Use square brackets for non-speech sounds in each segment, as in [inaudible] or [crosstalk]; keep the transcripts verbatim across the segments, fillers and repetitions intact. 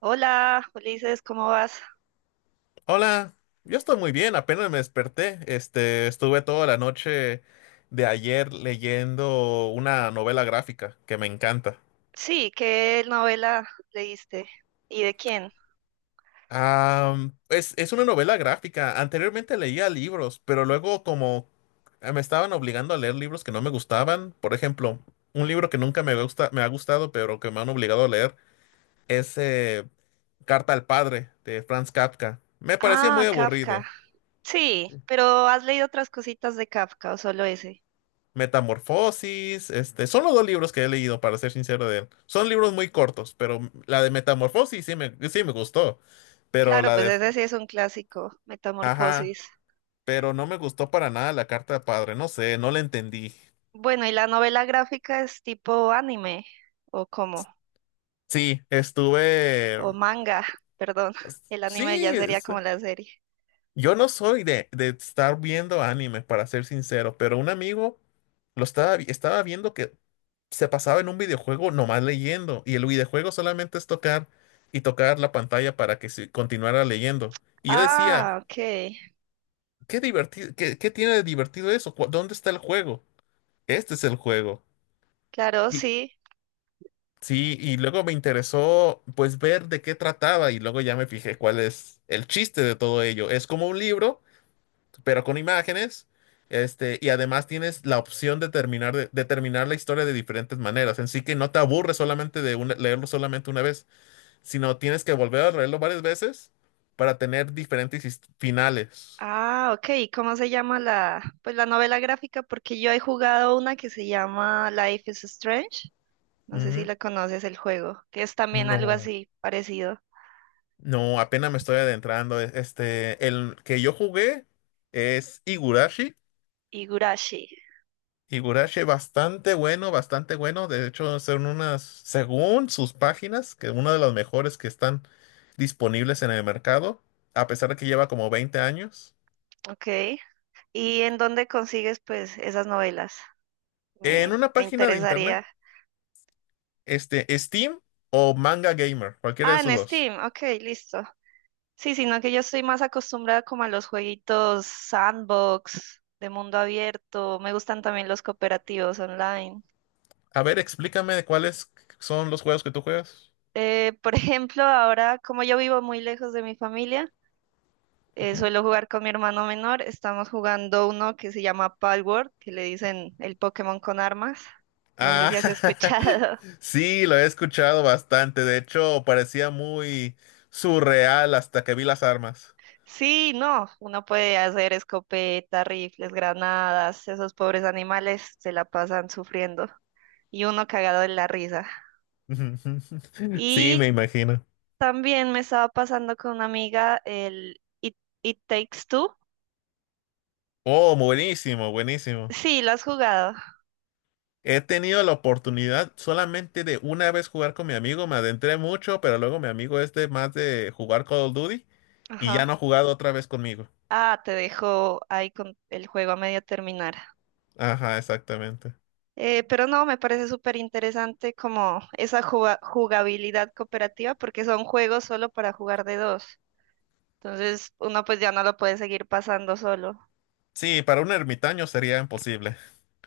Hola, Ulises, ¿cómo vas? Hola, yo estoy muy bien, apenas me desperté. Este, estuve toda la noche de ayer leyendo una novela gráfica que me encanta. Sí, ¿qué novela leíste? ¿Y de quién? Am, es, es una novela gráfica. Anteriormente leía libros, pero luego como eh, me estaban obligando a leer libros que no me gustaban. Por ejemplo, un libro que nunca me gusta, me ha gustado, pero que me han obligado a leer es eh, Carta al Padre de Franz Kafka. Me parecía Ah, muy Kafka. aburrido. Sí, pero ¿has leído otras cositas de Kafka o solo ese? Metamorfosis, este, son los dos libros que he leído, para ser sincero de él. Son libros muy cortos, pero la de Metamorfosis sí me, sí me gustó, pero Claro, la pues de, ese sí es un clásico, ajá, Metamorfosis. pero no me gustó para nada la carta de padre, no sé, no la entendí. Bueno, ¿y la novela gráfica es tipo anime o cómo? Sí, estuve, O manga, perdón. El anime sí, ya sería como la serie. yo no soy de, de estar viendo anime, para ser sincero, pero un amigo lo estaba, vi- estaba viendo que se pasaba en un videojuego nomás leyendo, y el videojuego solamente es tocar y tocar la pantalla para que se continuara leyendo. Y yo decía, Ah, ok. qué divertido, qué, ¿qué tiene de divertido eso? ¿Cu- ¿Dónde está el juego? Este es el juego. Claro, Y sí. sí, y luego me interesó pues ver de qué trataba, y luego ya me fijé cuál es el chiste de todo ello. Es como un libro pero con imágenes. Este, y además tienes la opción de terminar, de, de terminar la historia de diferentes maneras. En sí que no te aburres solamente de una- leerlo solamente una vez, sino tienes que volver a leerlo varias veces para tener diferentes his- finales. Ah, ok. ¿Y cómo se llama la, pues la novela gráfica? Porque yo he jugado una que se llama Life is Strange. No sé si Ujú. la conoces el juego, que es también algo No, así parecido. no, apenas me estoy adentrando. e- Este, el que yo jugué es Higurashi. Higurashi, Higurashi bastante bueno, bastante bueno. De hecho, son unas, según sus páginas, que una de las mejores que están disponibles en el mercado, a pesar de que lleva como veinte años. ok. ¿Y en dónde consigues pues esas novelas? En Me, una me página de internet, interesaría. este, Steam o Manga Gamer, cualquiera de Ah, esos en dos. Steam, ok, listo. Sí, sino que yo estoy más acostumbrada como a los jueguitos sandbox, de mundo abierto. Me gustan también los cooperativos online. A ver, explícame de cuáles son los juegos que tú juegas. Eh, por ejemplo, ahora como yo vivo muy lejos de mi familia, eh, Ujú. suelo jugar con mi hermano menor. Estamos jugando uno que se llama Palworld, que le dicen el Pokémon con armas. No sé Ah, si has [laughs] escuchado. [laughs] sí, lo he escuchado bastante. De hecho, parecía muy surreal hasta que vi las armas. Sí, no, uno puede hacer escopeta, rifles, granadas. Esos pobres animales se la pasan sufriendo y uno cagado de la risa. [laughs] Sí, me Y imagino. también me estaba pasando con una amiga el It, It Takes Two. Oh, buenísimo, buenísimo. Sí, lo has jugado. He tenido la oportunidad solamente de una vez jugar con mi amigo, me adentré mucho, pero luego mi amigo es de más de jugar Call of Duty y ya no Ajá. ha jugado otra vez conmigo. Ah, te dejo ahí con el juego a medio terminar. Ajá, exactamente. Eh, pero no, me parece súper interesante como esa juga- jugabilidad cooperativa porque son juegos solo para jugar de dos. Entonces uno pues ya no lo puede seguir pasando solo. Sí, para un ermitaño sería imposible.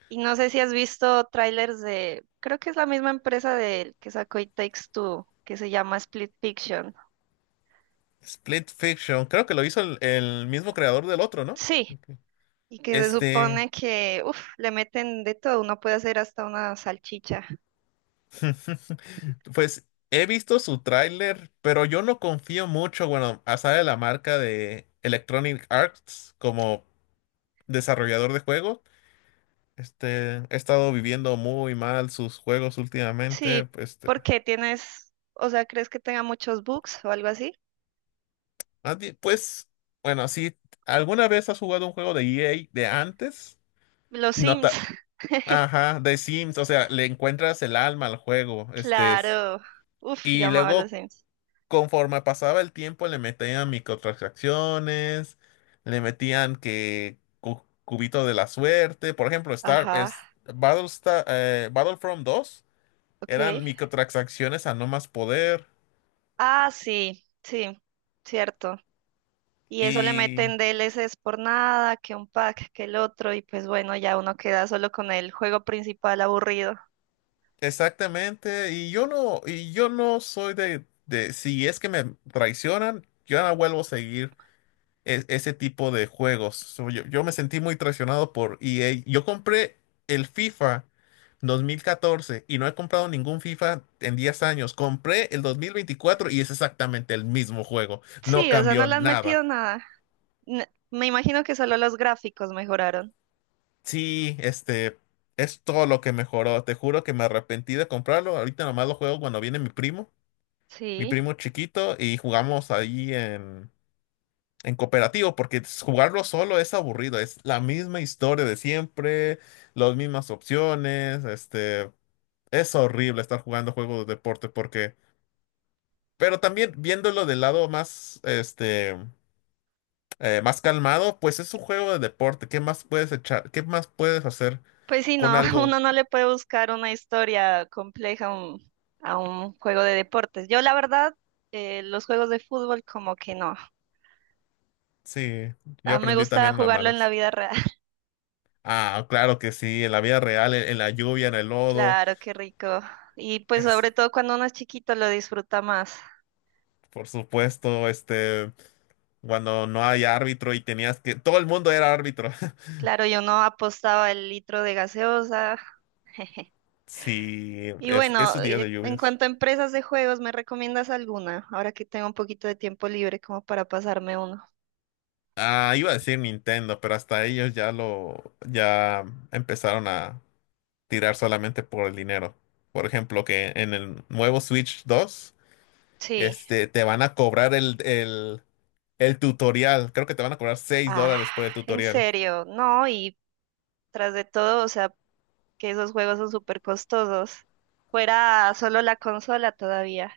Y no sé si has visto trailers de, creo que es la misma empresa del que sacó It Takes Two, que se llama Split Fiction. Split Fiction, creo que lo hizo el, el mismo creador del otro, ¿no? Sí, Ok. y que se Este, supone que, uff, le meten de todo, uno puede hacer hasta una salchicha. [laughs] pues he visto su tráiler, pero yo no confío mucho, bueno, a saber la marca de Electronic Arts como desarrollador de juegos. Este, he estado viviendo muy mal sus juegos últimamente. Sí, pues, Este, porque tienes, o sea, ¿crees que tenga muchos bugs o algo así? más bien, pues, bueno, si alguna vez has jugado un juego de E A de antes, Los Sims. nota, [laughs] ajá, de Sims, o sea, le encuentras el alma al juego, este, es- Claro. Uf, yo y amaba los luego Sims. conforme pasaba el tiempo le metían microtransacciones, le metían que cu- cubito de la suerte, por ejemplo, Star Ajá, es Battlestar, eh, Battlefront dos ok. eran microtransacciones a no más poder Ah, sí, sí, cierto. Y eso le y meten D L D L C s por nada, que un pack, que el otro, y pues bueno, ya uno queda solo con el juego principal aburrido. exactamente y yo no y yo no soy de de si es que me traicionan, yo no vuelvo a seguir e- ese tipo de juegos. So, yo, yo me sentí muy traicionado por E A. Yo compré el FIFA dos mil catorce y no he comprado ningún FIFA en diez años. Compré el dos mil veinticuatro y es exactamente el mismo juego. No Sí, o sea, no cambió le han metido nada. nada. N- Me imagino que solo los gráficos mejoraron. Sí, este es todo lo que mejoró. Te juro que me arrepentí de comprarlo. Ahorita nomás lo juego cuando viene mi primo, mi Sí. primo chiquito, y jugamos ahí en cooperativo, porque jugarlo solo es aburrido, es la misma historia de siempre, las mismas opciones, este, es horrible estar jugando juegos de deporte porque, pero también viéndolo del lado más, este, eh, más calmado, pues es un juego de deporte, ¿qué más puedes echar? ¿Qué más puedes hacer Pues sí, con no, [laughs] algo? uno no le puede buscar una historia compleja a un, a un juego de deportes. Yo, la verdad, eh, los juegos de fútbol como que no. Sí, yo Ah, me aprendí gusta también en las jugarlo en la malas. vida real. [laughs] Ah, claro que sí, en la vida real, en, en la lluvia, en el lodo, Claro, qué rico. Y pues es, sobre todo cuando uno es chiquito lo disfruta más. por supuesto, este... cuando no hay árbitro y tenías que... Todo el mundo era árbitro. [laughs] Claro, yo no apostaba el litro de gaseosa. [laughs] Sí, Y es, bueno, esos días eh, de en lluvias. cuanto a empresas de juegos, ¿me recomiendas alguna? Ahora que tengo un poquito de tiempo libre como para pasarme uno. Ah, iba a decir Nintendo, pero hasta ellos ya lo... ya empezaron a tirar solamente por el dinero. Por ejemplo, que en el nuevo Switch dos, Sí. este, te van a cobrar el, el, el tutorial. Creo que te van a cobrar seis Ah, dólares por el en tutorial. serio, no, y tras de todo, o sea, que esos juegos son súper costosos. Fuera solo la consola todavía,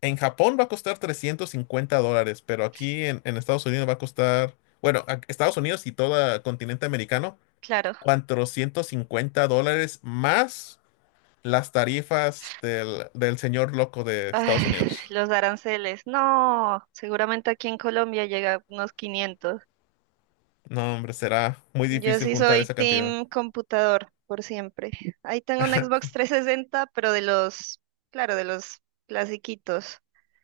En Japón va a costar trescientos cincuenta dólares, pero aquí en, en Estados Unidos va a costar... Bueno, a- Estados Unidos y todo continente americano claro. cuatrocientos cincuenta dólares más las tarifas del, del señor loco de Estados Ay, Unidos. los aranceles, no, seguramente aquí en Colombia llega a unos quinientos. No, hombre, será muy Yo difícil sí juntar soy esa cantidad. team computador por siempre. Ahí tengo un Xbox [laughs] trescientos sesenta, pero de los, claro, de los clasiquitos,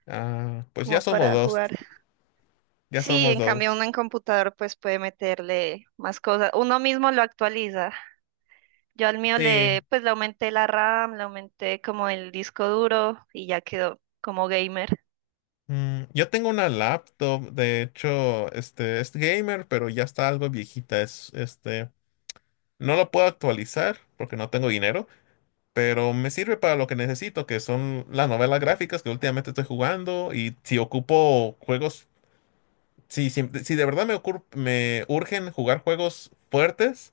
Ah, pues como ya somos para dos, jugar. ya Sí, somos en cambio uno en dos. computador pues puede meterle más cosas. Uno mismo lo actualiza. Yo al mío Sí, le, pues le aumenté la RAM, le aumenté como el disco duro y ya quedó como gamer. mm, yo tengo una laptop, de hecho, este es gamer, pero ya está algo viejita. Es, este, no lo puedo actualizar porque no tengo dinero, pero me sirve para lo que necesito, que son las novelas gráficas que últimamente estoy jugando y si ocupo juegos. Si, si si de verdad me, ocur- me urgen jugar juegos fuertes,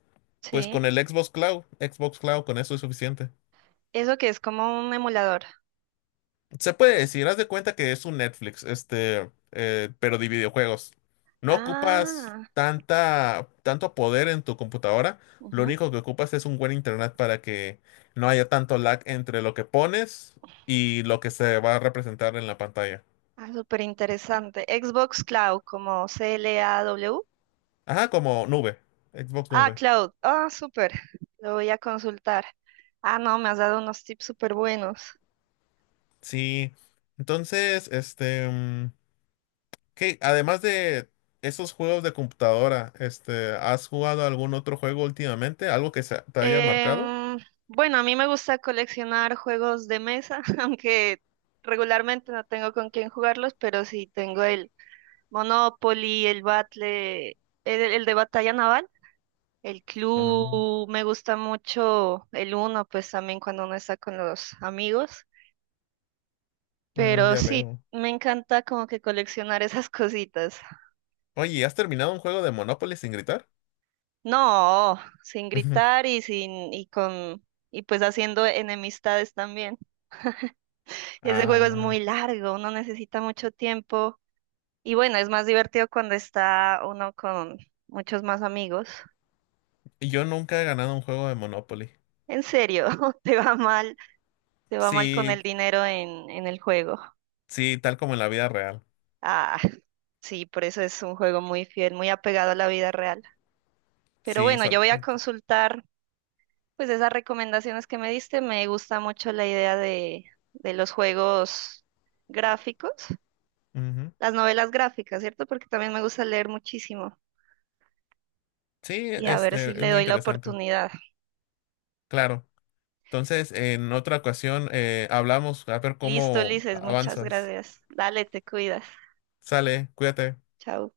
pues Sí. con el Xbox Cloud, Xbox Cloud, con eso es suficiente. Eso que es como un emulador. Se puede decir, haz de cuenta que es un Netflix, este, eh, pero de videojuegos. No ocupas Ah, tanta, tanto poder en tu computadora. Lo ujú. único que ocupas es un buen internet para que no haya tanto lag entre lo que pones y lo que se va a representar en la pantalla. Ah, súper interesante. Xbox Cloud, como C L A W. Ajá, como nube, Xbox Ah, Nube. Cloud. Ah, súper. Lo voy a consultar. Ah, no, me has dado unos tips súper buenos. Sí. Entonces, este. mm, ¿qué? Además de esos juegos de computadora, este, ¿has jugado algún otro juego últimamente? ¿Algo que se- te haya marcado? Em, bueno, a mí me gusta coleccionar juegos de mesa, [laughs] aunque regularmente no tengo con quién jugarlos, pero sí tengo el Monopoly, el Battle, el, el de batalla naval, el Ah, Clue, me gusta mucho el Uno, pues también cuando uno está con los amigos, mm, pero ya sí, veo. me encanta como que coleccionar esas [laughs] cositas. Oye, ¿y ¿has terminado un juego de Monopoly sin gritar? No, sin Ujú. gritar y sin, y con, y pues haciendo enemistades también. Ese juego es Ah, muy largo, uno necesita mucho tiempo. Y bueno, es más divertido cuando está uno con muchos más amigos. yo nunca he ganado un juego de Monopoly. En serio, [laughs] te va mal, te va mal con Sí, el dinero en, en el juego. sí, tal como en la vida real. Ah, sí, por eso es un juego muy fiel, muy apegado a la vida real. Pero Sí, bueno, yo voy a solamente. consultar. Pues esas recomendaciones que me diste, me gusta mucho la idea de, de los juegos gráficos, Ujú. las novelas gráficas, ¿cierto? Porque también me gusta leer muchísimo Sí, y a ver si este, es le muy doy la interesante. oportunidad. Claro. Entonces, en otra ocasión, eh, hablamos a ver Listo, cómo Ulises, muchas avanzas. gracias. Dale, te cuidas. Sale, cuídate. Chao.